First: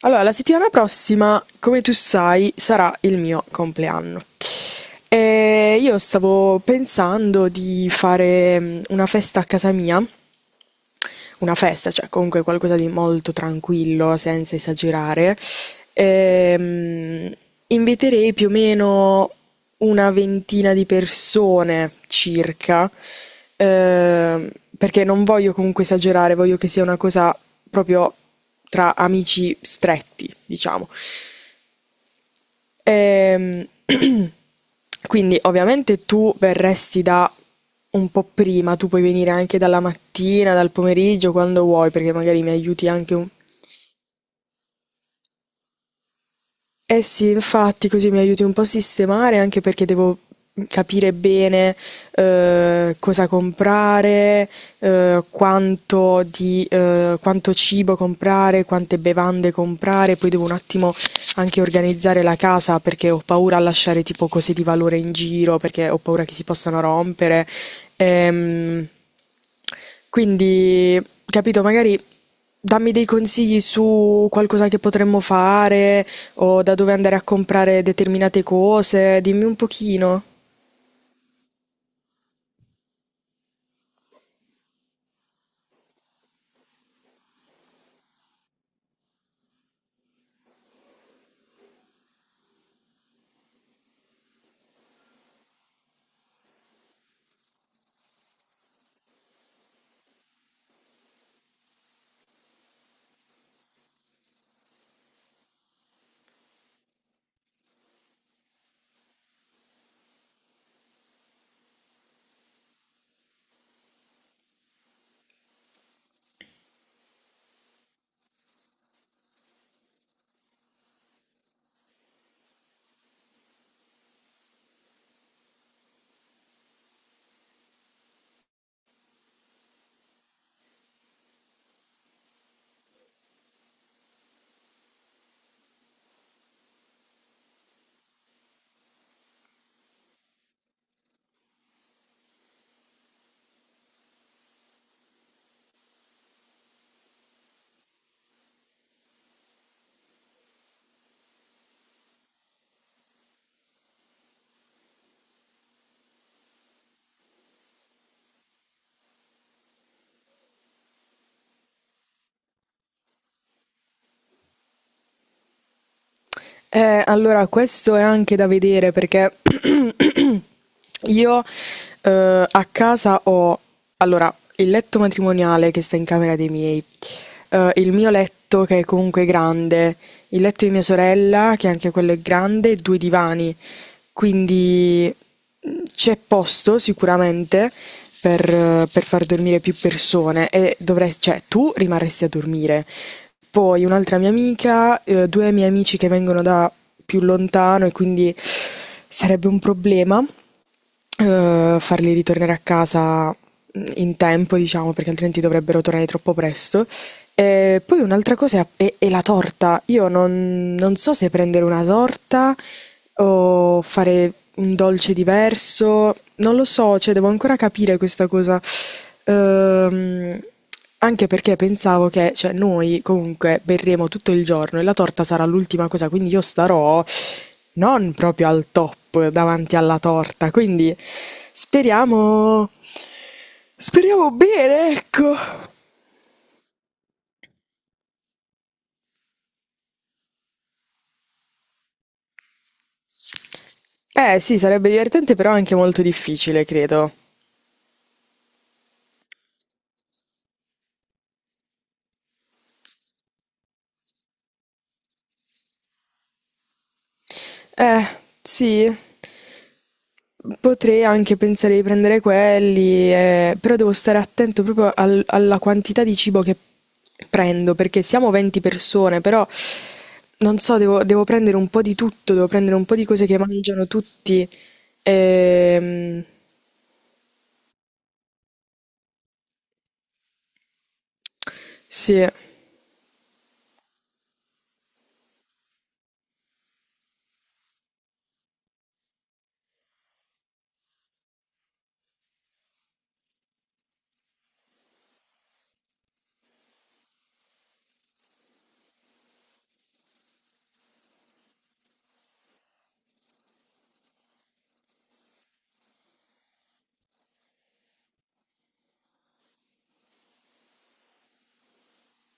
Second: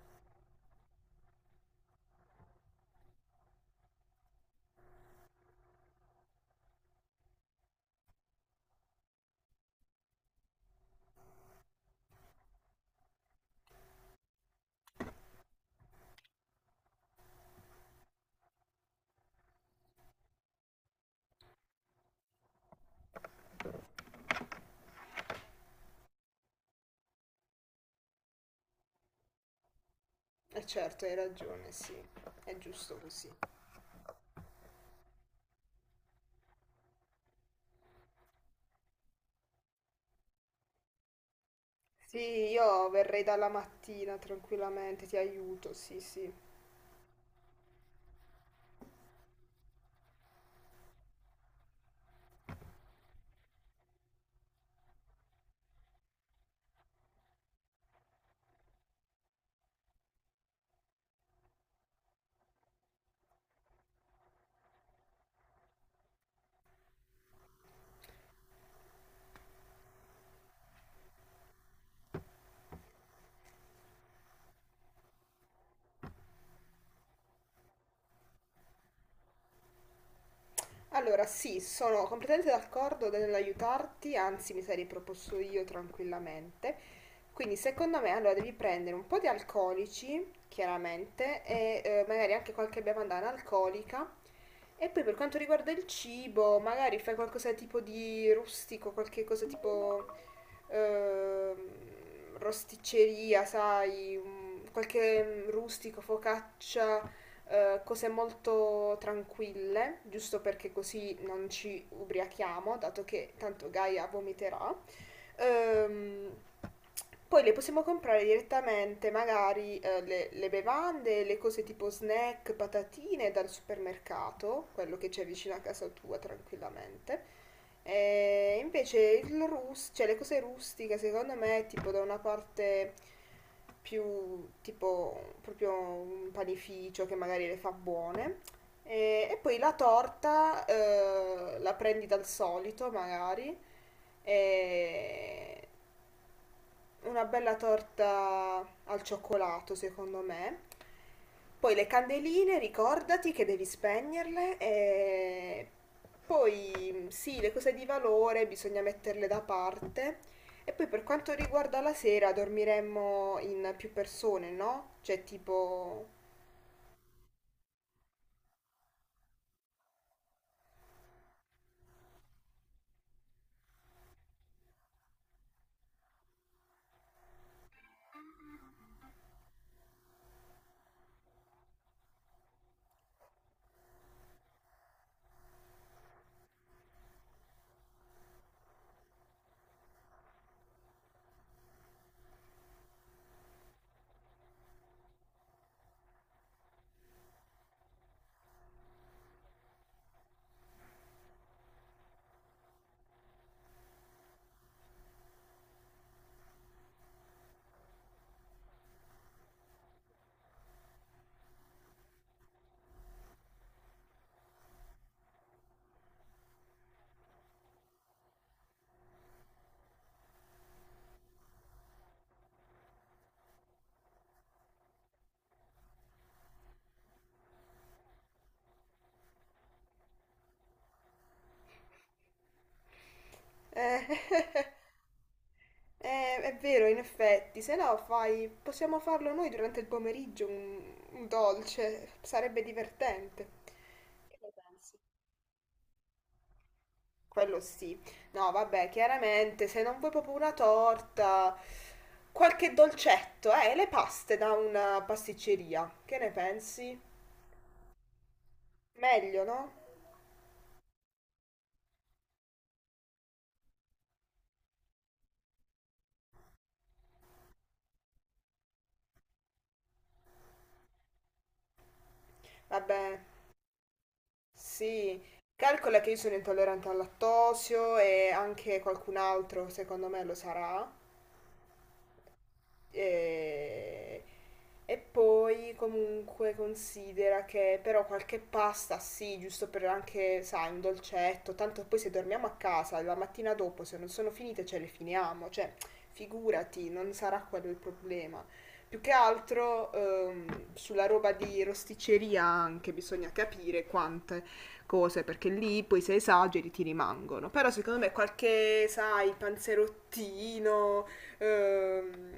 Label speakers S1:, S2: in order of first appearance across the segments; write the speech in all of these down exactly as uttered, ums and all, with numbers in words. S1: Allora, la settimana prossima, come tu sai, sarà il mio compleanno. E io stavo pensando di fare mm, una festa a casa mia, una festa, cioè comunque qualcosa di molto tranquillo, senza esagerare. Ehm, inviterei più o meno una ventina di persone circa, ehm, perché non voglio comunque esagerare, voglio che sia una cosa proprio tra amici stretti,
S2: Eh
S1: diciamo.
S2: certo, hai ragione, sì, è giusto così.
S1: Ehm, quindi ovviamente tu verresti da un po' prima, tu puoi venire anche dalla mattina, dal pomeriggio, quando vuoi, perché magari
S2: Sì,
S1: mi
S2: io
S1: aiuti anche
S2: verrei
S1: un.
S2: dalla mattina tranquillamente, ti aiuto, sì, sì.
S1: Eh sì, infatti, così mi aiuti un po' a sistemare, anche perché devo capire bene eh, cosa comprare, eh, quanto di, eh, quanto cibo comprare, quante bevande comprare, poi devo un attimo anche organizzare la casa perché ho paura a lasciare tipo cose di valore in giro, perché ho paura che si possano rompere. Ehm, quindi, capito, magari dammi dei consigli su qualcosa che potremmo fare o da dove andare a comprare determinate cose, dimmi un pochino.
S2: Allora, sì, sono completamente d'accordo nell'aiutarti, anzi mi sarei proposto io tranquillamente. Quindi secondo me allora devi prendere un po' di alcolici, chiaramente, e eh, magari anche qualche bevanda analcolica. E poi per quanto riguarda il cibo, magari fai qualcosa tipo di rustico, qualche cosa tipo ehm, rosticceria, sai, un- qualche mm, rustico, focaccia, eh, cose molto tranquille, giusto perché così non ci ubriachiamo, dato che tanto Gaia vomiterà. Ehm, Poi le possiamo comprare direttamente, magari eh, le, le bevande, le cose tipo snack, patatine dal supermercato, quello che c'è vicino a casa tua tranquillamente. E invece il rus- cioè le cose rustiche secondo me è tipo da una parte più tipo proprio un panificio che magari le fa buone e, e poi la torta eh, la prendi dal solito magari e, una bella torta al cioccolato, secondo me. Poi le candeline, ricordati che devi spegnerle e poi sì, le cose di valore bisogna metterle da parte. E poi per quanto riguarda la sera, dormiremmo in più persone, no? Cioè tipo.
S1: Eh, allora, questo è anche da vedere perché io, eh, a casa ho, allora, il letto matrimoniale che sta in camera dei miei, eh, il mio letto che è comunque grande, il letto di mia sorella che anche quello è grande, e due divani. Quindi mh, c'è posto sicuramente per, eh, per far dormire più persone e dovresti, cioè tu rimarresti a dormire. Poi un'altra mia amica, eh, due miei amici che vengono da più lontano e quindi sarebbe un problema, uhm, farli ritornare a casa mm, in tempo, diciamo, perché altrimenti dovrebbero tornare troppo presto. E poi un'altra cosa è è è la torta. Io non non so se prendere una torta o fare un dolce diverso, non lo so, cioè devo ancora capire questa cosa. Uhm, anche perché pensavo che, cioè noi comunque berremo tutto il giorno e la torta sarà l'ultima cosa, quindi io starò non proprio al top davanti alla torta, quindi speriamo
S2: Eh,
S1: speriamo bene, ecco.
S2: eh, è vero, in effetti, se no fai, possiamo farlo noi durante il pomeriggio un, un dolce, sarebbe divertente.
S1: Eh sì, sarebbe divertente però anche molto difficile, credo.
S2: Quello sì. No, vabbè, chiaramente se non vuoi proprio una torta, qualche dolcetto, eh, le paste da una pasticceria. Che ne pensi?
S1: Eh, sì.
S2: Meglio, no?
S1: Potrei anche pensare di prendere quelli, eh, però devo stare attento proprio al- alla quantità di cibo che prendo, perché siamo venti persone, però non so, devo, devo prendere un po' di tutto, devo prendere un po' di
S2: Vabbè,
S1: cose che mangiano tutti.
S2: sì. Calcola che io
S1: Ehm,
S2: sono intollerante al lattosio e anche qualcun altro, secondo me, lo sarà.
S1: sì.
S2: E, e poi comunque considera che però qualche pasta sì, giusto per anche, sai, un dolcetto, tanto poi se dormiamo a casa la mattina dopo, se non sono finite ce le finiamo, cioè figurati, non sarà quello il problema. Più che altro ehm, sulla roba di rosticceria anche bisogna capire quante cose, perché lì poi se esageri ti rimangono. Però secondo me qualche, sai, panzerottino, ehm,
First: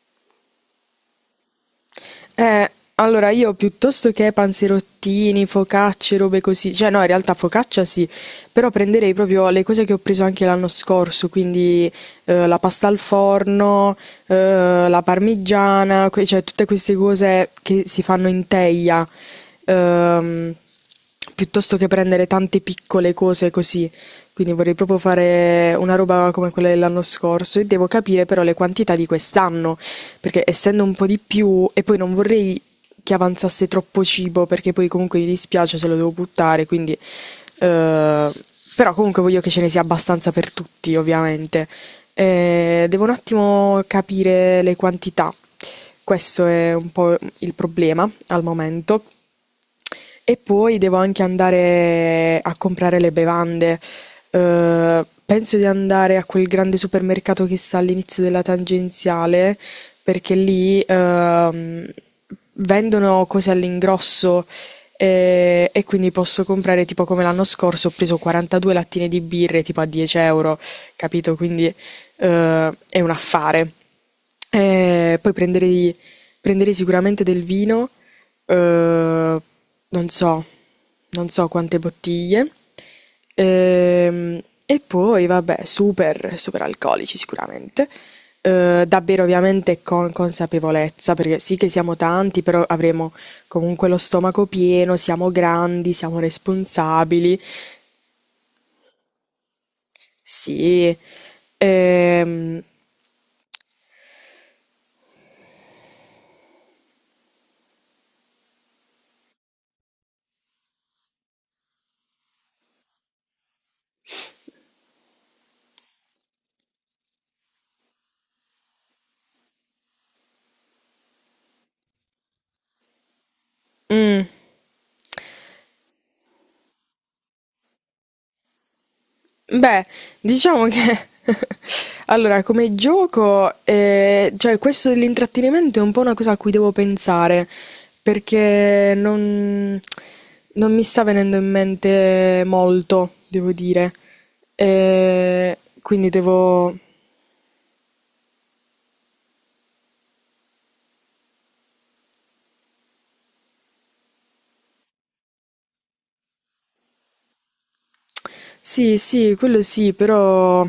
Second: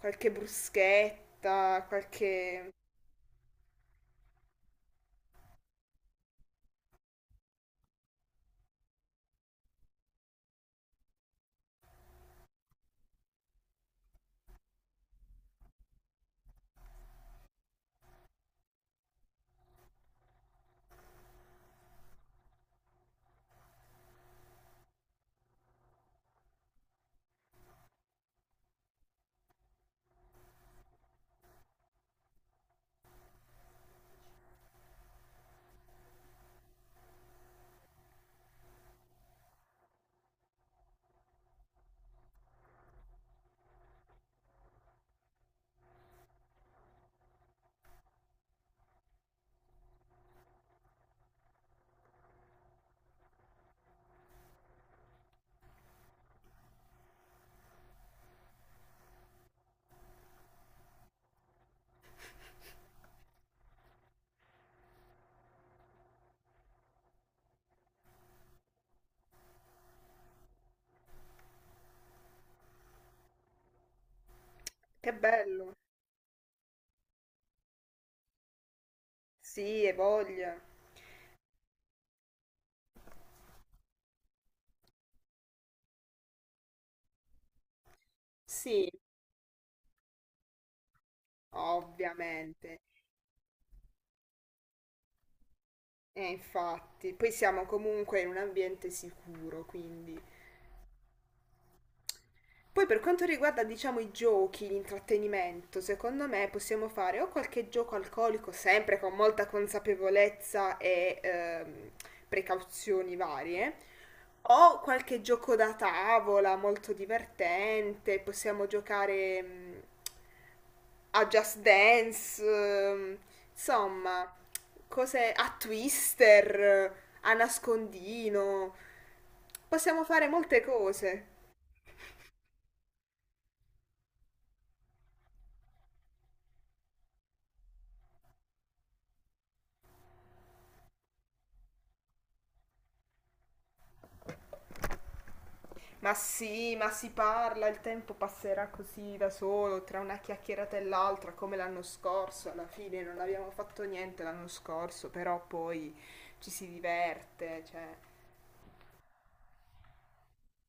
S2: qualche bruschetta, qualche.
S1: Eh, allora io piuttosto che panzerottini, focacce, robe così, cioè no, in realtà focaccia sì, però prenderei proprio le cose che ho preso anche l'anno scorso, quindi eh, la pasta al forno, eh, la parmigiana, que- cioè tutte queste cose che si fanno in teglia, ehm, piuttosto che prendere tante piccole cose così. Quindi vorrei proprio fare una roba come quella dell'anno scorso e devo capire però le quantità di quest'anno, perché essendo un po' di più e poi non vorrei che avanzasse troppo cibo perché poi comunque mi dispiace se lo devo buttare, quindi eh, però comunque voglio che ce ne sia abbastanza per tutti, ovviamente. Eh, devo un attimo capire le quantità. Questo è un po' il problema al momento. E poi devo anche andare a comprare le bevande. Ehm, penso di andare a quel grande supermercato che sta all'inizio della tangenziale, perché lì ehm, vendono cose all'ingrosso, eh, e, quindi posso comprare, tipo come l'anno scorso, ho preso quarantadue lattine di birre tipo a dieci euro, capito? Quindi eh, è un affare.
S2: Che
S1: Eh, poi
S2: bello!
S1: prenderei. Prenderei sicuramente del vino, uhm,
S2: Sì, e
S1: non so,
S2: voglia.
S1: non so quante bottiglie, ehm, e poi vabbè super superalcolici sicuramente, uhm,
S2: Sì,
S1: da bere ovviamente con consapevolezza, perché sì che siamo tanti, però
S2: ovviamente.
S1: avremo comunque lo stomaco pieno, siamo grandi, siamo
S2: E infatti, poi
S1: responsabili.
S2: siamo comunque in un ambiente sicuro, quindi.
S1: Sì, ehm,
S2: Poi per quanto riguarda, diciamo, i giochi, l'intrattenimento, secondo me possiamo fare o qualche gioco alcolico, sempre con molta consapevolezza e ehm, precauzioni varie, o qualche gioco da tavola molto divertente, possiamo giocare mm, a Just Dance, ehm,
S1: mh.
S2: insomma, cose a Twister, a nascondino.
S1: Beh,
S2: Possiamo fare molte
S1: diciamo che
S2: cose.
S1: allora come gioco, eh, cioè questo dell'intrattenimento è un po' una cosa a cui devo pensare, perché non, non mi sta venendo in mente molto, devo dire. Eh, quindi
S2: Ma
S1: devo...
S2: sì, ma si parla, il tempo passerà così da solo, tra una chiacchierata e l'altra, come l'anno scorso, alla fine non abbiamo fatto niente l'anno scorso, però poi ci si diverte, cioè,
S1: Sì, sì, quello sì, però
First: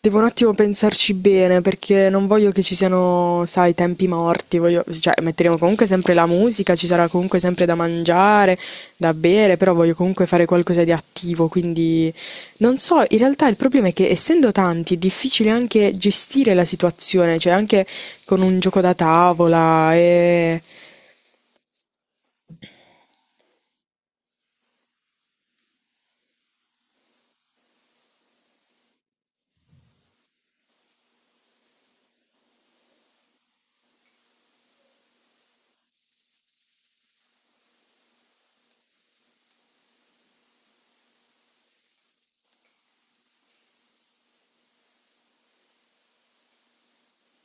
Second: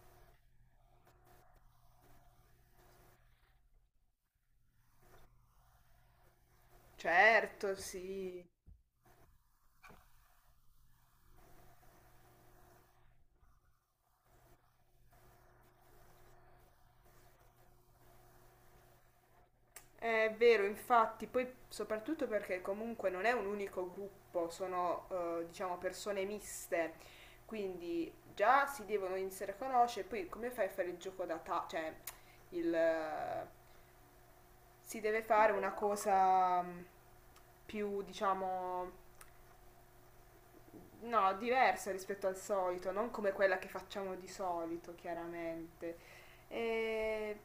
S1: devo un attimo pensarci bene perché non voglio che ci siano, sai, tempi morti, voglio, cioè metteremo comunque sempre la musica, ci sarà comunque sempre
S2: certo,
S1: da
S2: sì.
S1: mangiare, da bere, però voglio comunque fare qualcosa di attivo, quindi non so, in realtà il problema è che essendo tanti è difficile anche gestire la situazione, cioè anche con un gioco da tavola
S2: È
S1: e...
S2: vero, infatti, poi soprattutto perché comunque non è un unico gruppo, sono eh, diciamo persone miste, quindi già si devono iniziare a conoscere, poi come fai a fare il gioco da ta- cioè il eh, si deve fare una cosa mm, più, diciamo, no, diversa rispetto al solito, non come quella che facciamo di solito, chiaramente. E.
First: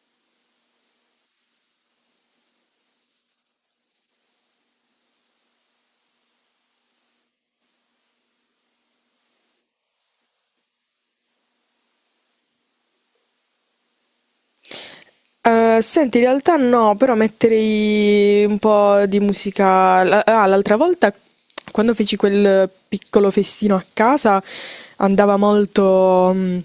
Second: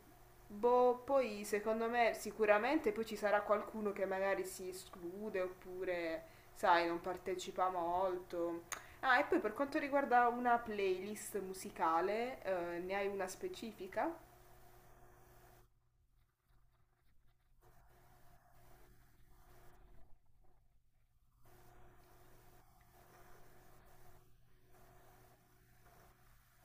S2: Boh, poi secondo me sicuramente poi ci sarà qualcuno che magari si esclude oppure, sai, non partecipa molto. Ah, e poi per quanto riguarda una playlist musicale, eh, ne hai una specifica?
S1: Eh, senti, in realtà no, però metterei un po' di musica. la- Ah, l'altra volta, quando feci quel piccolo festino a casa, andava molto, mh,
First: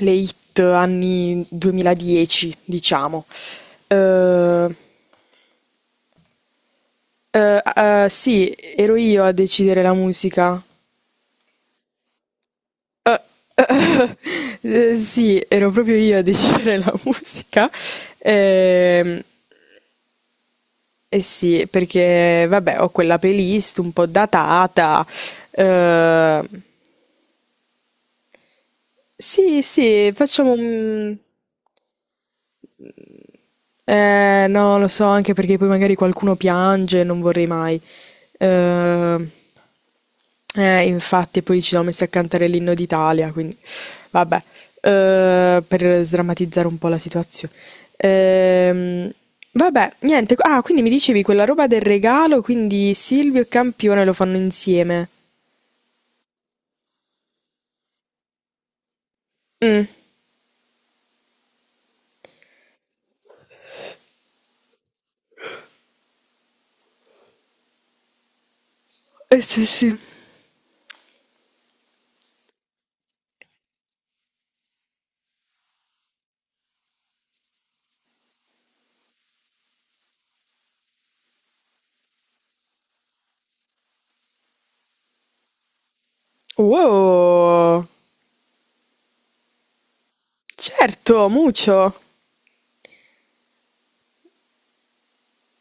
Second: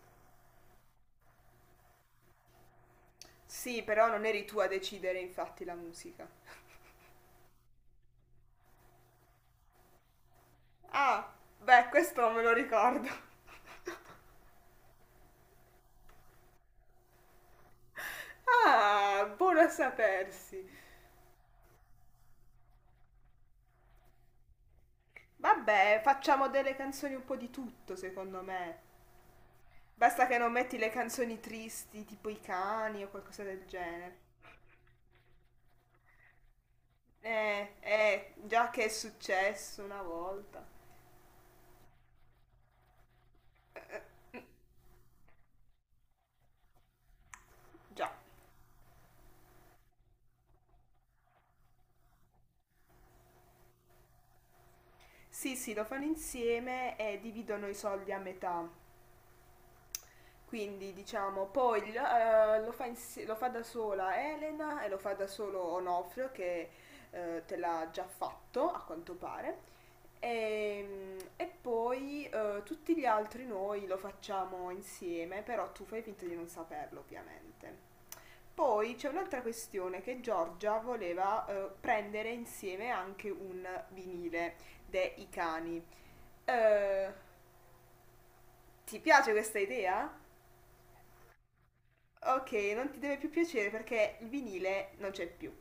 S1: le hit anni duemiladieci, diciamo.
S2: Sì, però non eri tu a
S1: Eh,
S2: decidere infatti la musica.
S1: eh, eh, sì, ero io a decidere la musica.
S2: Ah, beh, questo me lo ricordo.
S1: Eh, eh, sì, ero proprio io a decidere la musica. Ehm,
S2: Ah, buono a sapersi.
S1: Eh sì, perché vabbè, ho quella playlist un po' datata.
S2: Vabbè,
S1: eh,
S2: facciamo delle canzoni un po' di tutto, secondo me.
S1: sì, sì,
S2: Basta che non
S1: facciamo
S2: metti le
S1: un...
S2: canzoni tristi, tipo i cani o qualcosa del genere.
S1: Eh, no, lo so, anche perché poi magari qualcuno piange, non vorrei
S2: Eh,
S1: mai.
S2: eh, già che è
S1: Eh,
S2: successo una volta.
S1: eh, infatti, poi ci siamo messi a cantare l'inno d'Italia, quindi vabbè, eh, per sdrammatizzare un po' la situazione.
S2: Già.
S1: Ehm, vabbè, niente. Ah, quindi mi dicevi quella roba del regalo, quindi Silvio e Campione lo fanno insieme.
S2: Sì, sì, lo fanno insieme e dividono i soldi a metà.
S1: Mh,
S2: Quindi diciamo, poi eh, lo, fa insi- lo fa da sola Elena e lo fa da solo Onofrio che eh, te l'ha già fatto a quanto
S1: eh sì
S2: pare.
S1: sì.
S2: E, e poi eh, tutti gli altri noi lo facciamo insieme, però tu fai finta di non saperlo ovviamente. Poi c'è un'altra questione che Giorgia voleva eh, prendere insieme anche un vinile dei cani. Eh,
S1: Wow!
S2: ti piace questa idea?
S1: Certo, mucho!
S2: Ok, non ti deve più piacere perché il vinile non c'è più.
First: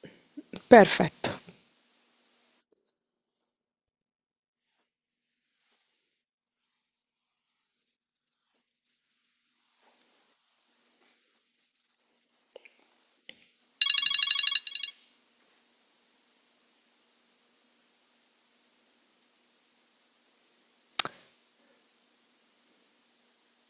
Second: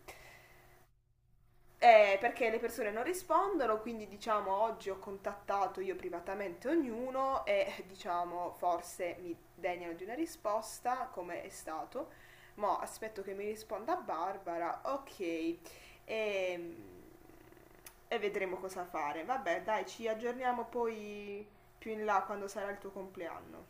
S1: Perfetto.
S2: Eh, perché le persone non rispondono, quindi diciamo oggi ho contattato io privatamente ognuno e diciamo forse mi degnano di una risposta, come è stato. Ma aspetto che mi risponda Barbara, ok, e, e vedremo cosa fare. Vabbè, dai, ci aggiorniamo poi più in là quando sarà il tuo compleanno.